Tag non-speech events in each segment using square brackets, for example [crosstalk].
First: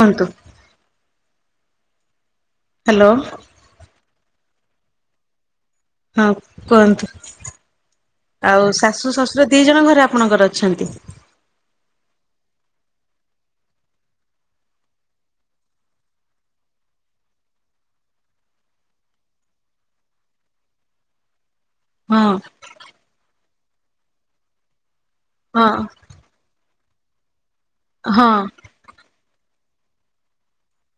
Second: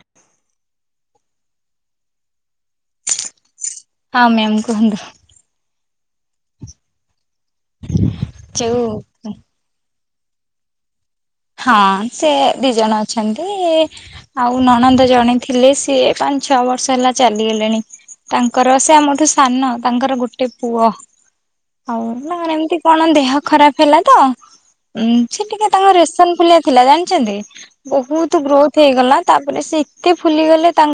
ଖନ୍ତୁ hello. ହଁ ma'am କୁହନ୍ତୁ। ହଁ କୁହନ୍ତୁ ଆଉ ଯୋଉ ଶାଶୁ ଶଶୁ ଦି ଜଣ ଘରେ ଆପଣଙ୍କର ଅଛନ୍ତି? ହଁ ସେ ଦି ଜଣ ଅଛନ୍ତି। ଆଉ ନଣନ୍ଦ ଜଣେ ଥିଲେ ସିଏ ପାଞ୍ଚ ଛଅ ବର୍ଷ ହେଲା ଚାଲିଗଲେଣି। ତାଙ୍କର ସେ ଆମଠୁ ସାନ ତାଙ୍କର ଗୋଟେ ପୁଅ। ହଉ ହଁ ତାଙ୍କର ଏମିତି କଣ ଦେହ ଖରାପ ହେଲା ତ ଉଁ ସେ ହଁ ଟିକେ ତାଙ୍କର ଏସନଫୁଲିଆ ଥିଲା ଜାଣିଚନ୍ତି ହଁ ବହୁତ ଗ୍ରୋଥ୍ ହେଇଗଲା ତାପରେ ସେ ଏତେ ଫୁଲି ଗଲେ ତାଙ୍କ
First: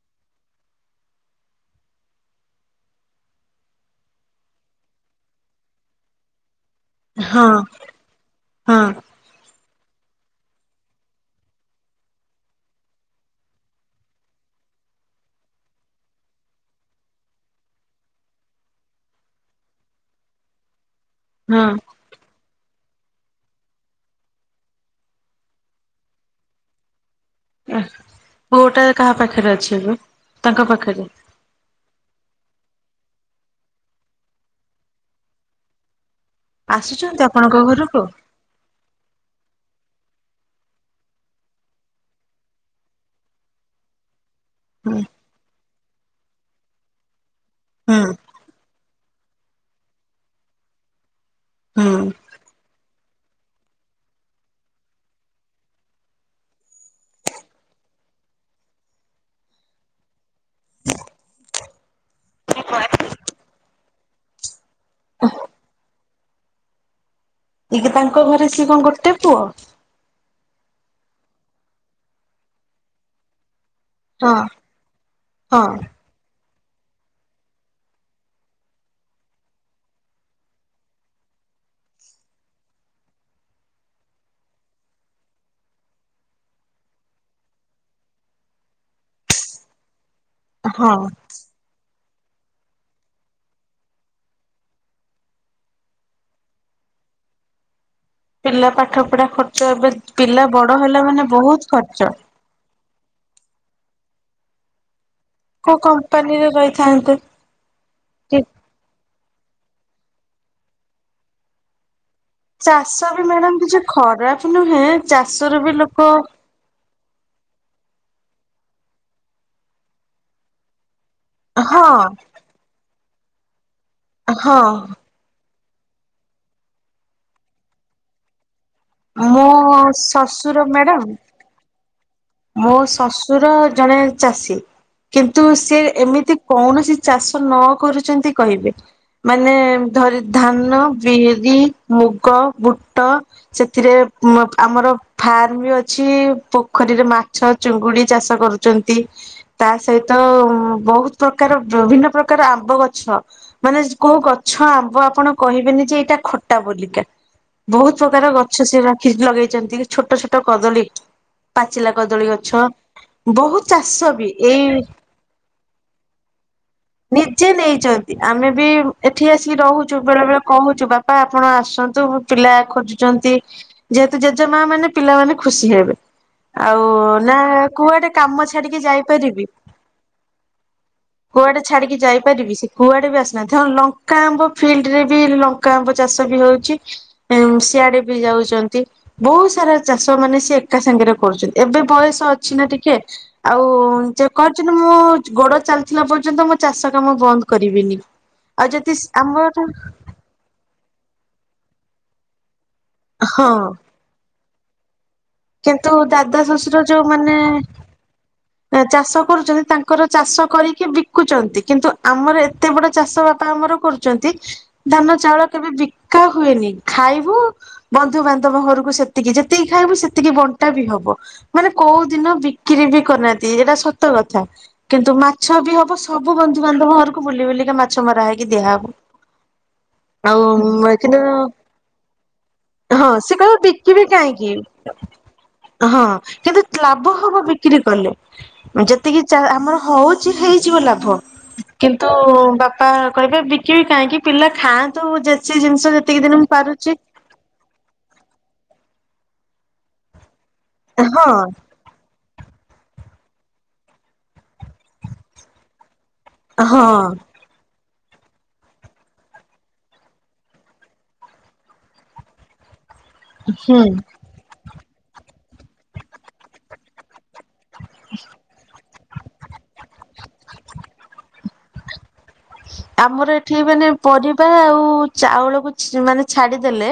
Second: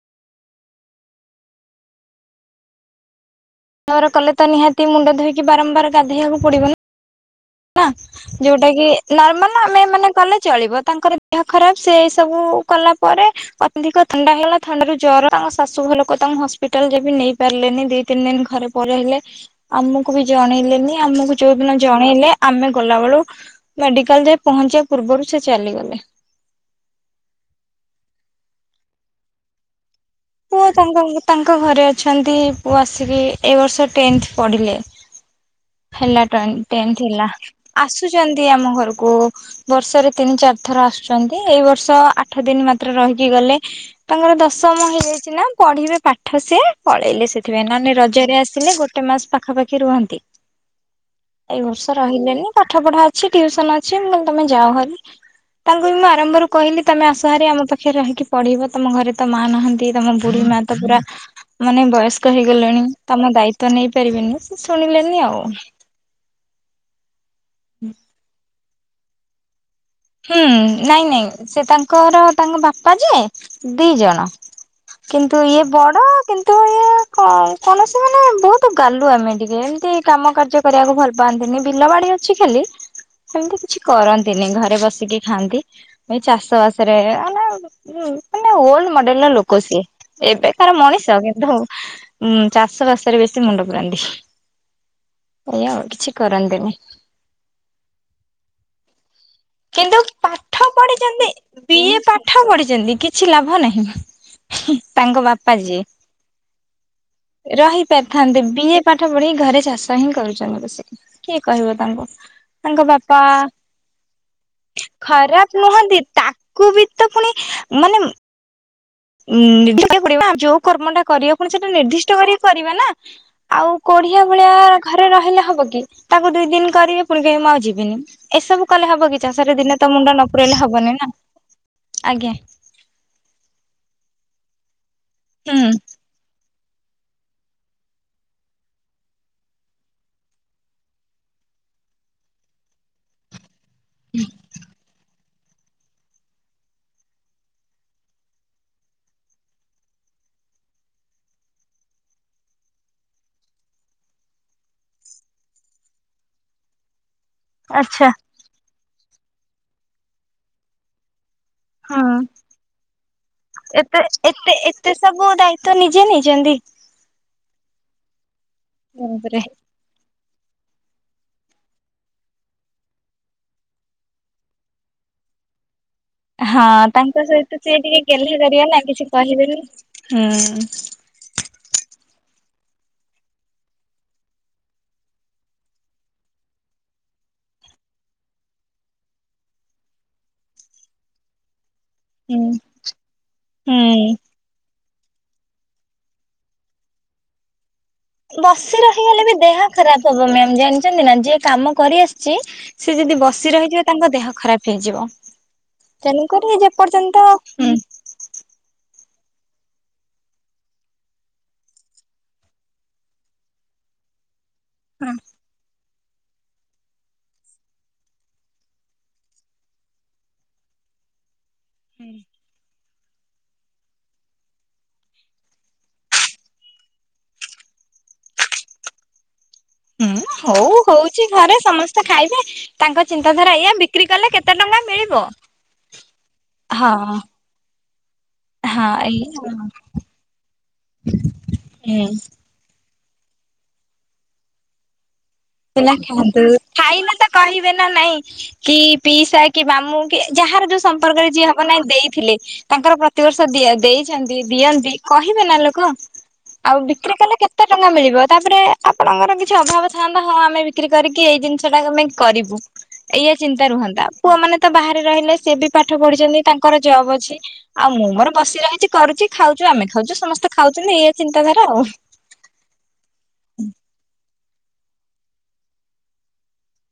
ବାର କଲେ ତ ନିହାତି ମୁଣ୍ଡ ଧୋଇକି ବାରମ୍ବାର ଗାଧୋଇବାକୁ ପଡିବ ନା ହଁ। ନା ଯୋଉଟା ହଁ କି ନର୍ମାଲ ଆମେ ମାନେ କଲେ ଚଳିବ ତାଙ୍କର ଦେହ ଖରାପ ସେ ସବୁ କଲା ପରେ ଅଧିକ ଥଣ୍ଡା ହେଲା ଥଣ୍ଡ ଜର ତାଙ୍କ ଶାଶୁ ଘର ଲୋକ ତାଙ୍କୁ ହସ୍ପିଟାଲ ଯେବେ ନେଇ ପାରିଲେନି ଦି ତିନି ଦିନ ଘରେ ପରେ ହେଲେ ଆମକୁ ବି ଜଣେଇଲେନି ଆମକୁ ଯୋଉ ଦିନ ହଁ ଜଣେଇଲେ ଆମେ ଗଲାବେେଳୁ ମେଡିକାଲରେ ପହଞ୍ଚିବା ପୂର୍ବରୁ ସେ ଚାଲିଗଲେ। ପୁଅ ଟା କାହା ପାଖରେ ଅଛି ଏବେ? ପୁଅ ତାଙ୍କ ତାଙ୍କ ଘରେ ଅଛନ୍ତି ପୁଅ ଆସିକି ଏ ବର୍ଷ ଟେନ୍ଥ ପଢ଼ିଲେ। ହେଲା ଟେନ୍ଥ ଆସୁଛନ୍ତି ହେଲା ଆପଣଙ୍କ ଘରକୁ? ଆସୁଛନ୍ତି ଆମ ଘରକୁ ବର୍ଷରେ ତିନି ଚାରି ଥର ଆସୁଛନ୍ତି ଏଇ ବର୍ଷ ଆଠ ଦିନ ମାତ୍ର ରହିକି ଗଲେ ତାଙ୍କର ଦଶମ ହୁଁ ହେଇଯାଇଛି ନା ପଢିବେ ପାଠ ସେ ପଳେଇଲେ ସେଥିପାଇଁ ନହେଲେ ହୁଁ ରଜରେ ଆସିଲେ ଗୋଟେ ଗୋଟେ ମାସ ପାଖାପାଖି ରୁହନ୍ତି। ଏଇ ବର୍ଷ ହୁଁ ରହିଲେନି ପାଠ ପଢା ଅଛି ଟିୁସନ ଅଛି ମୁ କହିଲି ତମେ ଯାଅଭାରି ତାଙ୍କୁ ବି ମୁଁ ଆରମ୍ଭରୁ କହିଲି ତମେ ଆସୁହାରି ଆମ ପାଖରେ ରହିକି ପଢିବ ତମ ଘରେ ତ ମା ନାହାନ୍ତି ତମ ବୁଢୀ ମା ତା ପୁରା ମାନେ ବୟସ୍କ ହେଇଗଲେଣି ତମ ଦାୟିତ୍ଵ ନେଇପାରିବିନି ସେ ଶୁଣିଲେନି ଆଉ। ଏଯୋଉ ତାଙ୍କ ଘରେ ସିଏ କଣ ଗୋଟେ ପୁଅ?। ହୁଁ ନାଇଁ ନାଇଁ ସେ ତାଙ୍କର ତାଙ୍କ ବାପା ଯିଏ ଦି ଜଣ ହଁ କିନ୍ତୁ ଇଏ ହଁ ବଡ କିନ୍ତୁ ହଁ କୌଣସି ମାନେ ବହୁତ ଗାଲୁ ଆମେ ଟିକେ ଏମିତି କାମ କାର୍ଯ୍ୟ କରିବାକୁ ଭଲ ପାଆନ୍ତିନି ବିଲ ବାଡି କିଛି ଖାଲି ସେମିତି କିଛି କରନ୍ତିନି ଘରେ ବସିକି ଖାଆନ୍ତି। ଏ ଚାଷବାସରେ ମାନ ମାନେ ଓଲଡ ମଡେଲ ର ଲୋକ ସିଏ। ଏବେକାରାର ହଁ ମଣିଷ କିନ୍ତୁ ଚାଷ ବାସରେ ବେଶୀ ମୁଣ୍ଡ ପୁରାନ୍ତି। ଏଇଆ ଆଉ କିଛି କରନ୍ତିନି ପିଲା ପାଠ ପଢା ଖର୍ଚ୍ଚ ଏବେ କିନ୍ତୁ ପିଲା ପାଠ ବଡ ହେଲା ପଢିଛନ୍ତି ମାନେ ବହୁତ ବିଏ ଖର୍ଚ, ପାଠ ପଢିଛନ୍ତି କିଛି ଲାଭ ନାହିଁ ତାଙ୍କ ବାପା କୋଉ ଯିଏ କମ୍ପାନୀରେ ରହିଥାନ୍ତେ। ରହି କି ପାରିଥାନ୍ତେ ବିଏ ପାଠ ପଢି ଘରେ ଚାଷ ହିଁ କରୁଛନ୍ତି ସେଏ। କିଏ କହିବ ତାଙ୍କୁ। ଚାଷ ବାପା ବି ମ୍ୟାଡାମ କିଛି ଖରାପ ନୁହେଁ ଚାଷ ରୁ ବି ଲୋକ କୁବ ତ ପୁଣି ମାନେ ଯୋଉ କର୍ମଟା କରିବଣ ସେଟା ହଁ ନିର୍ଦ୍ଦିଷ୍ଟ କରି କରିବ ନା। ଆଉ କୋଢିଆ ଭଳିଆ ହଁ ଘରେ ରହିଲେ ହବ କି ତାକୁ ଦି ଦିନ କରିବି ପୁଣି କେହି ମୁଁ ଆଉ ଯିବିନି। ଏସବୁ କଲେ ହବ କି ମୋ ଚାଷରେ ଦିନେ ତ ମୁଣ୍ଡ ନ ପୁରେଇଲେ ଶ୍ୱଶୁର ହବନି ନା ମ୍ୟାଡାମ ଆଜ୍ଞା। ମୋ ଶଶୁର ଜଣେ ଚାଷୀ କିନ୍ତୁ ହୁଁ। ସିଏ ଏମିତି କୌଣସି ଚାଷ ନ କରୁଛନ୍ତି କହିବେ ମାନେ ଧରି ଧାନ, ବିରି, ମୁଗ, ବୁଟ, ସେଥିରେ ଆମର ଫାର୍ମ ବି ଅଛି ପୋଖରୀରେ ମା ଛ ଚୁଙ୍ଗୁଡି ଚାଷ କରୁଛନ୍ତି। ତା ସହିତ ବହୁତ ପ୍ରକାର ବିଭିନ୍ନ ପ୍ରକାର ଆମ୍ବ ଗଛ। ମାନେ କୋଉ ଗଛ ଆମ୍ବ ଆପଣ କହିବେନି ଯେ ଏଇଟା ଖଟା ବୋଲିକା। ବହୁତ ଆଚ୍ଛା ପ୍ରକାର ଗଛ ସେ ରଖି ଲଗେଇଛନ୍ତି ଛୋଟ ଛୋଟ କଦଳୀ ପାଚି ପାଚିଲା ହଁ କଦଳୀ ଗଛ ବହୁତ ଏତେ ଚାଷ ବି ଏତେ ଏଇ ଏତେ ସବୁ ଦାୟିତ ନିଜେ ନେଇ ଚନ୍ତି? ନିଜେ ନେଇଚନ୍ତି ଆମେ ବି ଏଠି ବାପରେ ଆସି ରହୁଛୁ ବେଳେ ବେଳେ କହୁଛୁ ବାପା ଆପଣ ଆସନ୍ତୁ ପିଲା ଖୋଜୁଚନ୍ତି ଯେହେତୁ ଜେଜେ ମା ମାନେ ପିଲାମାନେେ ଖୁସି ହେବେ। ଆଉ ହଁ ତାଙ୍କ ନା ସହିତ ସିଏ ଟିକେ କୁଆଡେ ଗେହ୍ଲା କାମ କରିବେ ଛାଡିକି ନା କିଛି ଯାଇପାରିବି? କହିବେନି। ହୁଁ। କୁଆଡେ ଛାଡିକି ଯାଇପାରିବି? ସେ କୁଆଡେ ବି ଆସୁନାହାନ୍ତି। ହଁ ଲଙ୍କା ଆମ୍ବ ଫିଲ୍ଡରେ ବି ଲଙ୍କ। ଙ୍କା ପଚାଶ ବି ହଉଛି। ଏମ୍ ସିଆଡେ ବି ଯାଉଛନ୍ତି ବହୁତ ସାରା ଚାଷ। ମାନେ ସିଏ ଏକାସାଙ୍ଗରେ କରୁଛନ୍ତି ଏବେ ବୟସ ହୁଁ ଅଛି ନା ଟିକେ ଆଉ ହୁଁ। ଯେ। କଉଚନ୍ତି, ମୁଁ ଗୋଡ ଚାଲିଥିଲା ପର୍ଯ୍ୟନ୍ତ ମୁଁ ଚାଷ କାମ ବନ୍ଦ କରିବିନି। ଆଉ ବସି ଯଦି ରହିଗଲେ ବି ଆମର ଦେହ ଖରାପ। [unintelligible] ମ୍ୟାମ୍ ଜାଣିଛନ୍ତି ନା ଯିଏ କାମ କରି ଆସିଛି ସିଏ ଯଦି ହଁ ବସି ରହି ଜିବ ତାଙ୍କ ଦେହ ଖରାପ ହେଇଯିବ। କିନ୍ତୁ ଦାଦା ତେଣୁକରି ଶ୍ୱଶୁର, ଯୋଉ ଯେପର୍ଯ୍ୟନ୍ତ ହୁଁ ମାନେ ଚାଷ କରୁଛନ୍ତି ତାଙ୍କର ଚାଷ କରିକି ବିକୁଚନ୍ତି। କିନ୍ତୁ ଆମର ଏତେ ବଡ଼ ଚାଷ ବାପା ଆମର କର୍ ହଁ। ଚନ୍ତିଧାନ, ଚାଉଳ, କେବେ ବିକ୍ କା ହୁଏନି ଖାଇବୁ ବନ୍ଧୁବାନ୍ଧବ ଘରୁକୁ ସେତିକି ଯେତିକି ଖାଇବୁ ସେତ୍ ସେତିକି ବଣ୍ଟା ବି ହବ। ମାନେ କୋଉ ଦିନ ବିକ୍ରି ବି କରୁନାହାନ୍ତି ଏଇଟା ସତ କଥା। କିନ୍ତୁ ମାଛ ବି ହବ। ସବୁ ବନ୍ଧୁବାନ୍ଧବ ଘରୁକୁ ବୁଲି ବୁଲିକା ମାଛ ମରା ହେଇକି ଦିଆହବ। ହୁଁ ଆଉ ହଉ ଏଠି ହଉଛି ନୁହଁ ଘରେ ସମସ୍ତେ ଖାଇବେ ତାଙ୍କ ହଁ। ସେ ଚିନ୍ତାଧାରା କହିବ ଏଇଆ ବିକିବି ବିକ୍ରି କଲେ କେତେ ଟଙ୍କା କାହିଁକି? ମିଳିବ। ହଁ କେବେ ହଁ ଲାଭ ହବ ବିକ୍ରି କଲେ? ହଁ ଯେତିକି ଏଇ ଚା ଆମର ହଉଛି ହେଇଯିବ ଲାଭ। କିନ୍ତୁ ହୁଁ। ବାପ ପା କହିବେ ବିକିବି କାହିଁକି? ପିଲା ଖାଆନ୍ତୁ, ଯେଚି ହେଲା ଜିନିଷ ଯେତିକି ଦିନ ଖାଆନ୍ତୁ ମୁଁ ପାରୁଚି। ଖାଇଲେ ତ କହିବେ ନା ନାଇଁ। ପି ପିଇସା କି ମାମୁଁ କି ଯାହାର ଯୋଉ ସମ୍ପର୍କ ହଁ ରେ ଯିଏ ହବ ନାଇଁ। ଦେଇଥିଲେ। ତାଙ୍କର ପ୍ରତିବର୍ଷ ଦିଆ ଦେଇଛନ୍ତି ଦିଅନ୍ତି କହିବେ ନା ଲୋକ? ଆଉ ହଁ ବିକ୍ରି କଲେ କେତେ ଟଙ୍କା ମିଳିବ? ତାପରେ ଆପଣଙ୍କର କିଛି ଅଭାବ ଥାନ୍ତ୍? ହଁ ଆମେ ବିକ୍ରି କରିକି ଏଇ ଜିନିଷ ଟାକୁ ଆମେ କରିବୁ ଏଇଆ ଚିନ୍ତା ହୁଁ ରୁହନ୍ତା। ପୁଅ ମାନେ ତ ବାହାରେ ରହିଲେ। ସିଏ ବି ପାଠ ପଢିଛନ୍ତି ତାଙ୍କର ଜବ୍ ଅଛି। ଆଉ ମୁଁ ମୋର ବସି ରହିଚି। କରୁଚି ଖାଉଚୁ। ଆମେ ଖାଉଚୁ ସମସ୍ତେ ଖାଉଚନ୍ତି। ଏଇଆ ଚିନ୍ତାଧାରା ଆଉ। ଆମର ଏଠି, ମାନେ ପରିବା ଆଉ ଚାଉଳକୁ ମାନେ ଛାଡିଦେଲେ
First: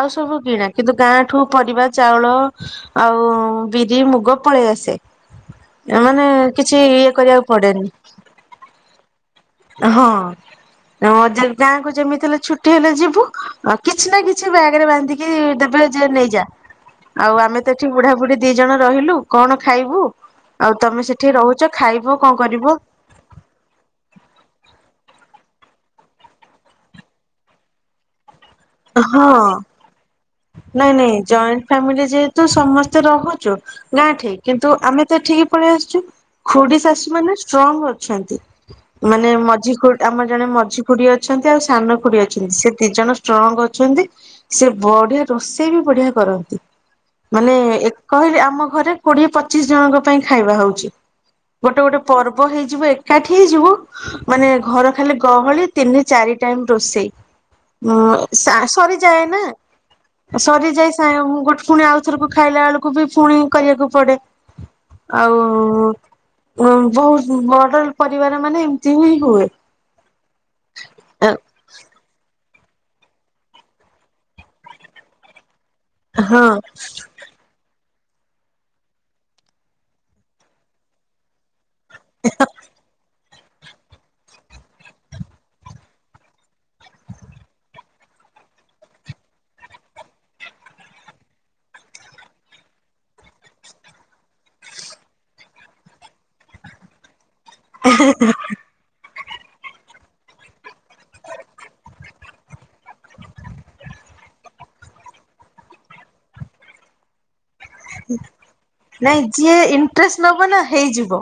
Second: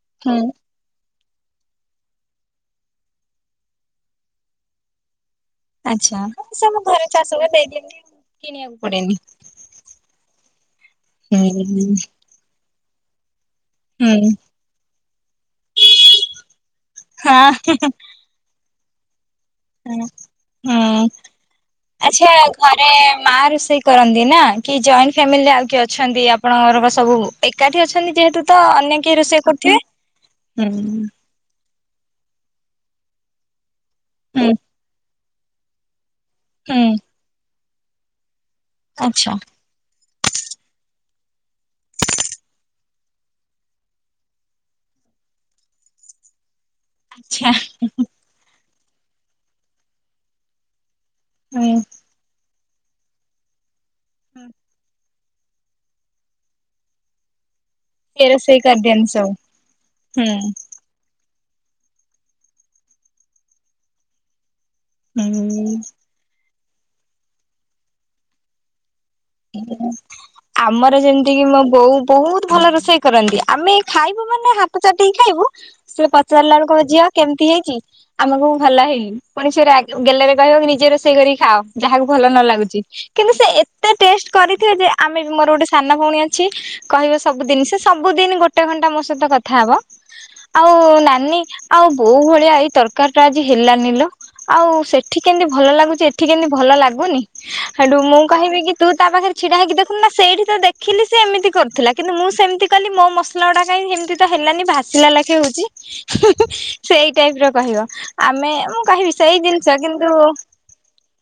ଆଉ ସବୁ ହୁଁ କିଣା, କିନ୍ତୁ ଗାଁଠୁ ପରରିବା, ଚାଉଳ ଆଉ ବିରି, ମୁଗ, ପଳେଇ ଆସେ। ଆଚ୍ଛା ଏମାନେ ହଁ ସେ ଆମ କିଛି ଘରେ ଇଏ ଶାଶୁ ଘରେ କରିବାକୁ ପଡେନି। ଦେଇଦିଅନ୍ତି କିଣିବାକୁ ପଡେନି। ହଁ ହୁଁ ହୁଁ ଗାଁକୁ ଯେମିତି ହେଲେ ଛୁଟି ହେଲେ ଯିବ। କିଛି ନା ହଁ କିଛି ବ୍ୟାଗ ରେ ବାନ୍ଧିକି ଦେବେ ଯେ ନେଇଯା। ଆଉ ଆମେ ତେ ଏଠି ବୁଢ଼ାବୁଢ଼ୀ। ଦି ଜଣ ରହିଲୁ କଣ ହଁ ଖାଇବୁ ଆଉ? ତମେ ହୁଁ ସେଠି ରହୁଚ ଖାଇବ ଆଚ୍ଛା କଁ କରିବ? ଘରେ ମା ରୋଷେଇ କରନ୍ତି ନା କି ଜଏଣ୍ଟ ଫ୍ୟାମିଲିରେ? ଆଉ କି ଅଛନ୍ତି ଆପଣଙ୍କରପା? ସବୁ ଏକାଠି ଅଛନ୍ତି ଯେହେତୁ। ତ ଅନ୍ୟ କେହି ହଁ ରୋଷେଇ କରୁଥିବେ ନାଇଁ ହୁଁ। ନାଇଁ ଜଏଣ୍ଟ ଫ୍ୟାମିଲି ଯେହେତୁ ସମସ୍ତେ ରହୁଚୁ ଗାଁଠି। ହୁଁ କିନ୍ତୁ ଆମେ ତ ଠିକ୍ ପଳେଇ ଆସୁଛି। ଖୁଡି ହୁଁ ଶାଶୁ ମାନେ ଷ୍ଟ୍ରଙ୍ଗ ଅଛନ୍ତି ମାନେ ଆଚ୍ଛା ମଝି ଖୁଡ୍ ଆମର ଜଣେ ମଝି ଖୁଡି ଅଛନ୍ତି ଆଉ ସାନ ଖୁଡି ଅଛନ୍ତି। ସେ ଦି ଜଣ ଷ୍ଟ୍ରଙ୍ଗ ଅଛନ୍ତି। ସେ ବଢିଆ ରୋଷେଇ ବି ବଢିଆ କରନ୍ତି ଆଚ୍ଛା ମାନେ ଏମ୍ କହିବେ ଆମ ଘରେ କୋଡିଏ, ପଚିଶ ଜଣଙ୍କ ପାଇଁ ଖାଇବା ହଉଛି ହୁଁ। ଗୋଟେ ଗୋଟେ ପର୍ବ ହେଇଯିବ ଏକାଠି ହେଇଯିବ। ମାନେ ଘର ଖାଲି ଗହଳି ତିନେ, ଚାରି ଟାଇମ୍ ରୋଷେଇ। ମଅ ସିଏ ସା ରୋଷେଇ କରିଦିଅନ୍ତି ସରିଯାଏ ସବୁ ନା ହୁଁ। ସରିଯାଏ। ଟାଇମ୍ ଗୋଟ ପୁଣି ଆଉଥରକୁ ଖାଇଲା ବେଳକୁ ବି ପୁଣି କରିବାକୁ ପଡ଼େ। ଆଉ ହୁଁ। ବହୁତ ବଡ ପରିବାର ମାନେ ଏମତି ହିଁ ହୁଏ। [unintelligible] ଆମର ଯେମତି କିି ମୋ ବୋଉ ବହୁତ ଭଲ ରୋଷେଇ କରନ୍ତି ଆମେ ଖାଇବୁ ମାନେ ହା ହାତଚାଟିକି ଖାଇବୁ। ସେ ହଁ ପଚାରିଲା ବେଳକୁ ଝିଅ କେମିତି ହେଇଛି? ଆମେ କହିବୁ ଭଲ ହେଇନି ପୁଣି ରାଗି ସେ ଗେଲରେ କହିବ କି ନିଜ ରୋଷେଇ କରିକି ଖାଅ। ଯାହାକୁ ଭଲ ନ ଲାଗୁଛି। କିନ୍ତୁ ସେ ଏ ଏତେ ଟେଷ୍ଟ କରିଥିବ ଯେ ଆମେ ମୋର ଗୋଟେ ସାନ ଭଉଣୀ ଅଛି। କହିବ ସବୁଦିନ ସେ ସବୁଦିନ ଗୋଟେ ଘଣ୍ଟା ମୋ ସହିତ କଥା ହବ। ଆଉ ନାନୀ ଆଉ ବୋଉ ଭଳିଆ ଏଇ ତରକାରୀ ଟା ଆଜି ହେଲାନିିଲ। ଆଉ ସେଠି କେମିତି ଭଲ ଲାଗୁଛି ଏଠି କେମିତି ଭଲ ଲାଗୁନି। ହେଠୁ ମୁଁ କହିବି କି ତୁ ତା ପାଖରେ ଛିଡା ହେଇକି ଦେଖୁନୁ ନା ସେଇଠି ତ ଦେଖିଲି ସେ ଏମିତି କରୁଥିଲା କିନ୍ତୁ ମୁଁ ସେମିତି କଲି ମୋ ମସ ଲାଗୁଡା କାଇଁ ହେମିତି ତ ହେଲାନି ଭାସିଲା ଲେଖି ହଉଛି। ସେଇ ଟାଇପର କହିବ। ଆମେ ମୁଁ କହିବି ନାଇଁ ସେଇ ଯିଏ ଜିନିଷ କିନ୍ତୁ ଇଣ୍ଟରେଷ୍ଟ ନବ ନା ହେଇଯିବ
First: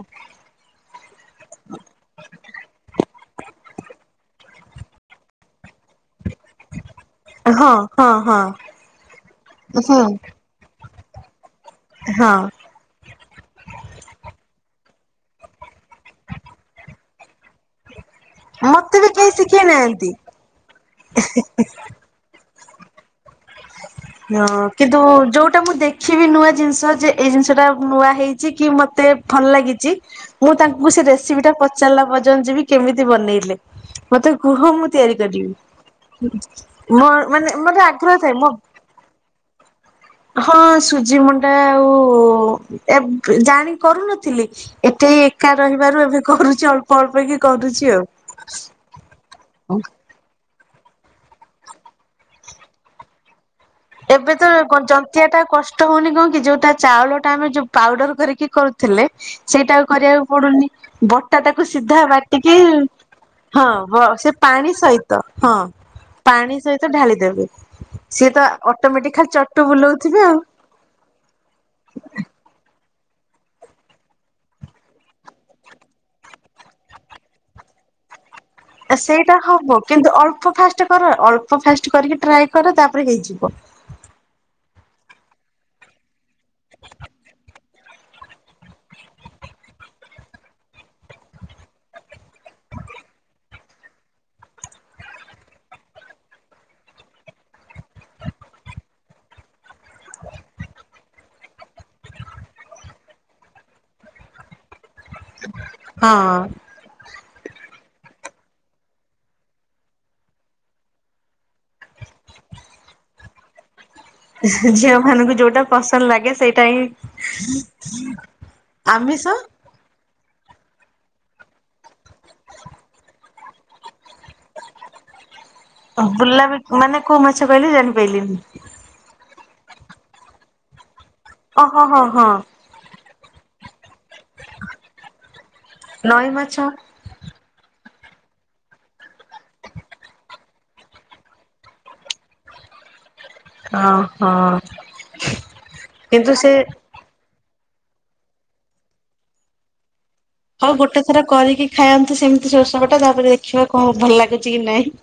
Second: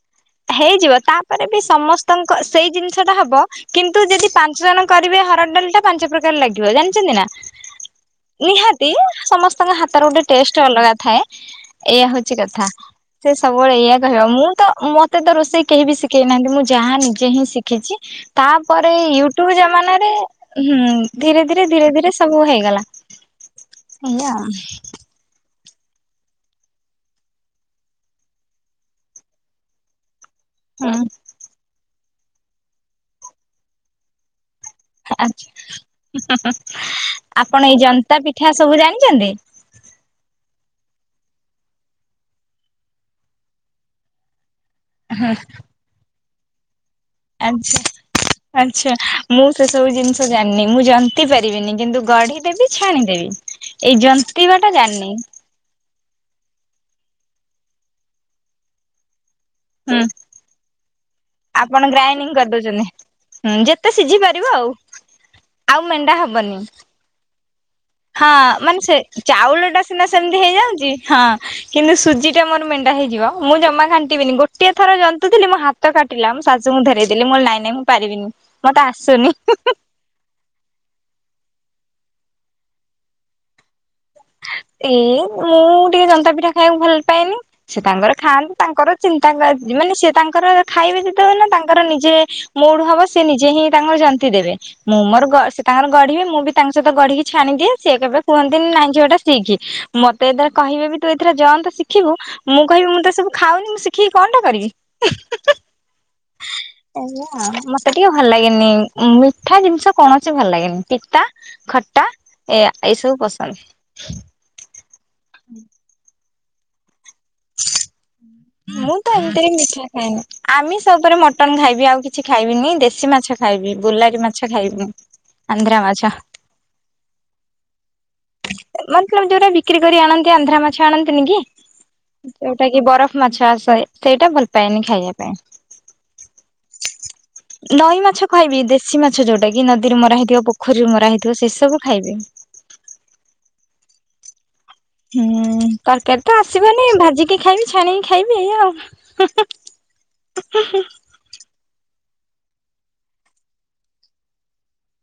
ହେଇଯିବ ତାପରେ ବି ସମସ୍ତଙ୍କ ସେଇ ଜିନିଷ ଟା ହବ କିନ୍ତୁ ଯଦି ପାଞ୍ଚ ଜଣ କରିବେ ହରଡ ଡାଲି ଟା ପାଞ୍ଚ ପ୍ରକାର ଲାଗିବ। ଜାଣି ଛନ୍ତି ନା। ହଁ ହଁ ହଁ ନିହାତି ସମସ୍ତଙ୍କ ହଁ ହାତର ଗୋଟେ ଟେଷ୍ଟ ଅଲଗା ଥାଏ ଏଇୟା ହଉଛି ହଁ କଥା। ସେ ସବୁବେଳେ ଏଇଆ କହିବ ମୁଁ ତ ମତେ ତ ରୋଷେଇ କେହି ବି ଶିଖେଇ ନାହାନ୍ତି ମୁଁ ଯାହା ନିଜେ ହିଁ ଶିଖିଛି। ତାପରେ ମତେ ବି କେହି ୟୁଟ୍ୟୁବ ଶିଖେଇ ଜମାନାରେ ନାହାନ୍ତି ହୁଁ ଧୀରେ ଧୀରେ ଧୀରେ ଧୀରେ ସବୁ ହେଇଗଲା। ଏଇଆ ହଁ। କିନ୍ତୁ ଯୋଉ ଉଟା ମୁଁ ଦେଖିବି ନୂଆ ଜିନିଷ ଯେ ଏଇ ଜିନିଷ ଟା ନୂଆ ହେଇଛି କି ମତେ ଭଲ ଲାଗିଛି ମୁଁ ତାଙ୍କୁ ସେ ଆଉ ରେସିପି ଟା ପଚାରିଲା ପର୍ଯ୍ୟନ୍ତ ଯିବି କେମିତି ବନେଇଲେ? ମତେ କୁହ ମୁଁ ତିଆରି କରିବି। ଆଛା ମୋ ମାନେ ଆପଣ ଏଇ ମୋରେ ଜନ୍ତା ଆଗ୍ରହ ଥାଏ ମୋ ପିଠା ସବୁ ଜାଣିଛନ୍ତି? [unintelligible] ହଁ ସୁଜି ମଣ୍ଡା ଆଉ ଏବେ ଜାଣି କରୁନଥିଲି। ଏଠି ଏକା ରହିବାରୁ ଏବେ କରୁଛି ଅଳ୍ପ ଅଳ୍ପ କି ଆଚ୍ଛା କରୁଛି ଆଉ। ଆଚ୍ଛା ମୁଁ ସେସବୁ ଜିନିଷ ଜାଣିନି। ମୁଁ ଜନ୍ତି ପାରିବିନି କିନ୍ତୁ ଗଢିଦେବି ଛାଣିଦେବି। ଏଇ ଜନ୍ତୀ ବାଟା ଜାଣିନି। ତହଉନି କଣ କି ଯୋଉ ତା ଚାଉଳ ଟା ଆମେ ଯୋଉ ପାଉଡର କରିକି କରୁ ଥିଲେ ସେଇଟା ଆଉ ହୁଁ କରିବାକୁ ପଡୁନି ବଟା ତାକୁ ଆପଣ ସିଧା ଗ୍ରାଇଣ୍ଡିଙ୍ଗ ବାଟିକି କରିଦଉଛନ୍ତି। ହୁଁ ହଁ ଯେତେ ବ ସିଝି ସେ ପାରିବ ଆଉ ପାଣି ସହିତ ହଁ ଆଉ ମେଣ୍ଡା ପାଣି ହବନି। ସହିତ ଢାଳି ଦେବେ ସିଏ ହଁ ତ ମାନେ ସେ ଅଟୋମେଟିକ ଖାଲି ଚଟୁ ଚାଉଳ ଟା ସିନା ବୁଲଉଥିବେ ସେମିତି ଆଉ। ହେଇଯାଉଛି। ହଁ। କିନ୍ତୁ ସୁଜି ଟା ମୋର ମେଣ୍ଡା ହେଇଯିବ ମୁଁ ଜମା ଘାଣ୍ଟିବିନି। ଗୋଟିଏ ଥର ଜନ୍ତୁଥିଲି ମୋ ହା ତ କାଟିଲା ମୁଁ ଶାଶୁଙ୍କୁ ଧେରେଇଦେଲି ନାଇଁ ନାଇଁ ମୁଁ ପାରିବିନି। ମତେ ଆସୁନି। ସେଇଟା ହବ କିନ୍ତୁ ଅଳ୍ପ ଫାଷ୍ଟ କର ଅଳ୍ପ ଫାଷ୍ଟ କରିକି ଟ୍ରାଏ କର ତାପରେ ହେଇଯିବ। ଏଇ ମୁଁ ଟିକେ ଜନ୍ତାପିଠା ଖାଇବାକୁ ଭଲ ପାଏନି ସେ ତାଙ୍କର ଖାଆନ୍ତି। ତାଙ୍କର ଚିନ୍ତା ଆଜି ମାନେ ସେ ତାଙ୍କର ଖାଇ ବେ ଯେତେବେଳେ ନା ତାଙ୍କର ନିଜେ ମୁଡ ହବ ସେ ନିଜେ ହିଁ ତାଙ୍କର ଜନ୍ତି ଦେବେ। ମୁଁ ମୋର ଗ ସେ ତାଙ୍କର ଗଢିବେ ମୁଁ ବି ତାଙ୍କ ସହିତ ଗଢିକି ଛାଣିଦିଏ ସିଏ କେବେ କୁହନ୍ତି ନାଇଁ ଝିଅ ଟା ସିକି ମତେ ଏଥିରେ କହିବେ ବି ତୁ ଏଥିରେ ଜଆନ୍ତେ ଶିଖିବୁ ମୁଁ କହିବି ମୁଁ ତ ଏ ସବୁ ଖାଉନି ମୁଁ ଶିଖିକି କଣ ଟା କରିବି? ହଁ। ଏଇଆ ମତେ ଟିକେ ଭଲ ଲାଗେନି ମିଠା ଜିନିଷ କୌଣସି ଭଲ ଲାଗେନି। ପିତା ଖଟା ଏଆ ଏଇ ସବୁ ପସନ୍ଦ। ଝିଅ ମାନଙ୍କୁ ଯୋଉଟା ପସନ୍ଦ ଲାଗେ ସେଇଟା ହିଁ ମୁଁ ତ ଆମିଷ ଏମିତିରେ ମିଠା ଖାଏନି। ଆମିଷ ଉପରେ ମଟନ ଖାଇବି ଆଉ କିଛି ଖାଇବିନି। ଦେଶୀ ମାଛ ଖାଇବି ବୁଲାରି ମାଛ ଖାଇବିନି। ଆନ୍ଧ୍ରା ମାଛ ବୁଲାବ ମାନେ କୋଉ ମାଛ କହିଲେ ଜାଣିପାରିଲିନି? ମତଲବ ଯୋଉଟା ବିକ୍ରି କରି ଆଣନ୍ତି ଆନ୍ଧ୍ରା ମାଛ ଆଣନ୍ତିନି କି? ଓହୋ ହଁ ହଁ। ଟା କି ବରଫ ମାଛ ଆସ ସେଇଟା ଭଲ ପାଏନି ଖାଇବା ପାଇଁ। ନଈ ମାଛ। ନଈ ମାଛ ଖାଇବି ଦେଶୀ ମାଛ ଯୋଉଟା କି ନଦୀରେ ମରା ହେଇଥିବ ପୋଖରୀରୁ ମରା ହେଇଥିବ ସେ ସବୁ ଖାଇବି। ହଁ। ହଁ। ହୁଁ ତାଙ୍କେ ତ ଆସିବନି ଭାଜିକି ଖାଇବି ଛାଣିକି ଖାଇବି ଏଇଆ ଆଉ। ହଉ ଗୋଟେ ଥର କରିକି ଖାଆନ୍ତୁ ସେମିତି ସୋରିଷବଟା ତାପରେ ଦେଖିବା କଣ ଭଲ ଲାଗୁଛି କି ନାଇଁ।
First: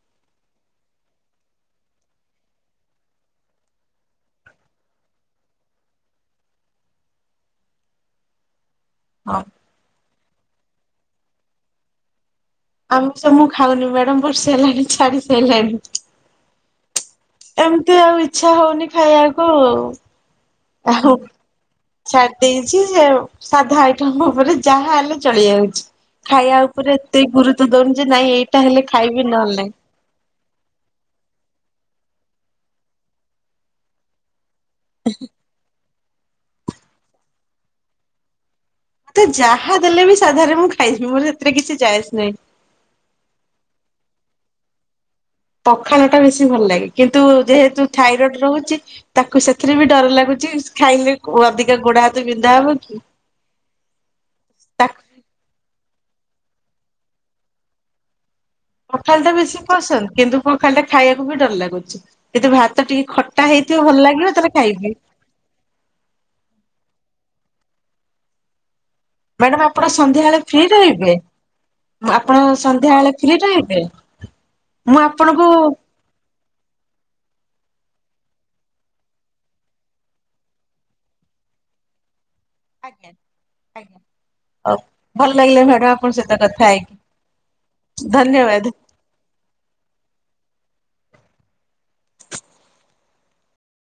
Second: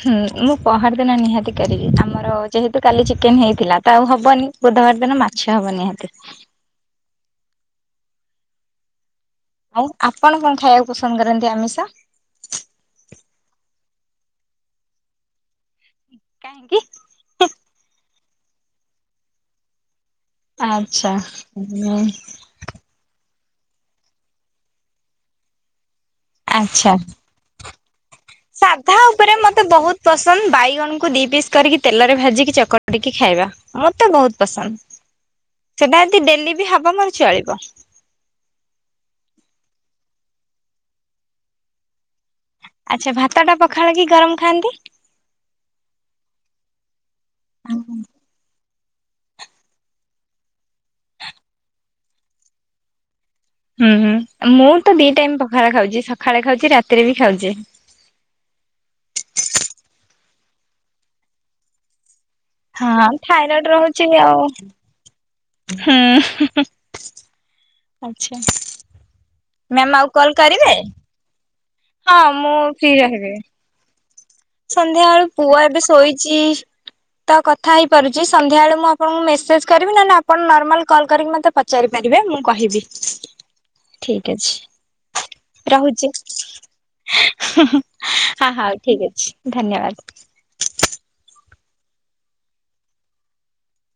ହୁଁ ମୁଁ ପହର ଦିନ ନିହାତି କରିବି ଆମର ଯେହେତୁ କାଲି ଚିକେନ ହେଇଥିଲା ତ ଆଉ ହବନି। ବୁଧବାର ଦିନ ମାଛ ହବ ନିହାତି। ହଁ। ଆଉ ଆପଣ କଣ ଖାଇବାକୁ ପସନ୍ଦ କରନ୍ତି ଆମିଷ? ଆମିଷ ମୁଁ ଖାଉନି ମ୍ୟାଡାମ ବର୍ଷେ ହେଲାଣି ଛାଡି ସଇଲାଣି। କାହିଁକି? ଏମିତି ଆଉ ଇଚ୍ଛା ହଉନି ଖାଇବାକୁ ଆଉ। ଆଉ ଆଚ୍ଛା ହୁଁ ଛାଡ଼ି ଦେଇଛି ସେ ଆଉ ସାଧା ଆଇଟମ ଉପରେ ଯାହା ହେଲେ ଚଳି ଯାଉଛି। ଖାଇବା ଆଚ୍ଛା। ଉପରେ ଏତେ ଗୁରୁତ ଦଉନି ଯେ ନାଇଁ ଏଇଟା ହେଲେ ସାଧା ଖାଇବି ଉପରେ ନହେଲେ ମତେ ନାଇଁ। ବହୁତ ପସନ୍ଦ ବାଇଗଣକୁ ଦି ପିସ୍ କରିକି ତେଲରେ ଭାଜିକି ଚକଟିକି ଖାଇବା ମତେ ବୋହୁତ ପସନ୍ଦ ସେଟା ଯଦି ଡେଲି ବି ହବ ମୋର ଚଳିବ। ମତେ ଯାହା ଦେଲେ ବି ସାଧାରେ ମୁଁ ଖାଇଯିବି ମୋର ସେଥିରେ କିଛି ଯାଏସ୍ ନାହିଁ। ଆଛା ଭାତଟା ପଖାଳ କି ଗରମ ଖାଆନ୍ତି? ପଖାଳ ଟା ବେଶୀ ଭଲ ଲାଗେ। କିନ୍ତୁ ଯେହେତୁ ଥାଇରଏଡ ରହୁଛି। ତାକୁ ସେଥିରେ ବି ଡର ଲାଗୁଛି ଖାଇଲେ ଅଧିକା ଗୋଡା ହାତ ବିନ୍ଧା ହବ କି। ଉଁ ହୁଁ ମୁଁ ତ ତାକୁ ଦି ଟାଇମ ପଖାଳ ଖାଉଛି। ସକାଳେ ଖାଉଛି ରାତିରେ ବି ଖାଉଛି। ପଖାଳ ଟା ବେଶୀ ପସନ୍ଦ କିନ୍ତୁ ପଖାଳ ଟା ଖାଇବାକୁ ବି ଡର ଲାଗୁଛି। କିତୁ ଭାତ ଟିକେ ହଁ ଖଟା ଥାଇରଏଡ ହେଇଥିବ ରହୁଛି ଭଲ ଲାଗିବ ଆଉ ତାହେଲେ ଖାଇବି। ହୁଁ। ଆଛା ମ୍ୟାଡାମ ଆପଣ ମ୍ୟାମ ଆଉ କଲ ସନ୍ଧ୍ୟାବେଳେ ଫ୍ରି କରିବେ? ରହିବେ ହଁ ଆପଣ ମୁଁ ଫ୍ରି ସନ୍ଧ୍ୟାବେଳେ ରହିବି। [unintelligible] ମୁଁ ସନ୍ଧ୍ୟାବେଳୁ ଆପଣଙ୍କୁ ପୁଅ ଏବେ ଶୋଇଛି। ତ କଥା ହେଇପାରୁଛି ସନ୍ଧ୍ୟା ବେଳେ ମୁଁ ଆପଣଙ୍କୁ ମେସେଜ କରିବି ନନେ ଆପଣ ନର୍ମାଲ କଲ୍ କରିକି ମତେ ପଚ ପଚାରିପାରିବେ ମୁଁ କହିବି। ଆଜ୍ଞା ଆଜ୍ଞା ଠିକ ଅଛି ହଉ ଭଲ ଲାଗିଲା ମ୍ୟାଡାମ ରହୁଛି ଆପଣଙ୍କ ସହିତ କଥା ହେଇକି। ହଁ ଧନ୍ୟବାଦ। ହଉ ଠିକ ଅଛି ଧନ୍ୟବାଦ।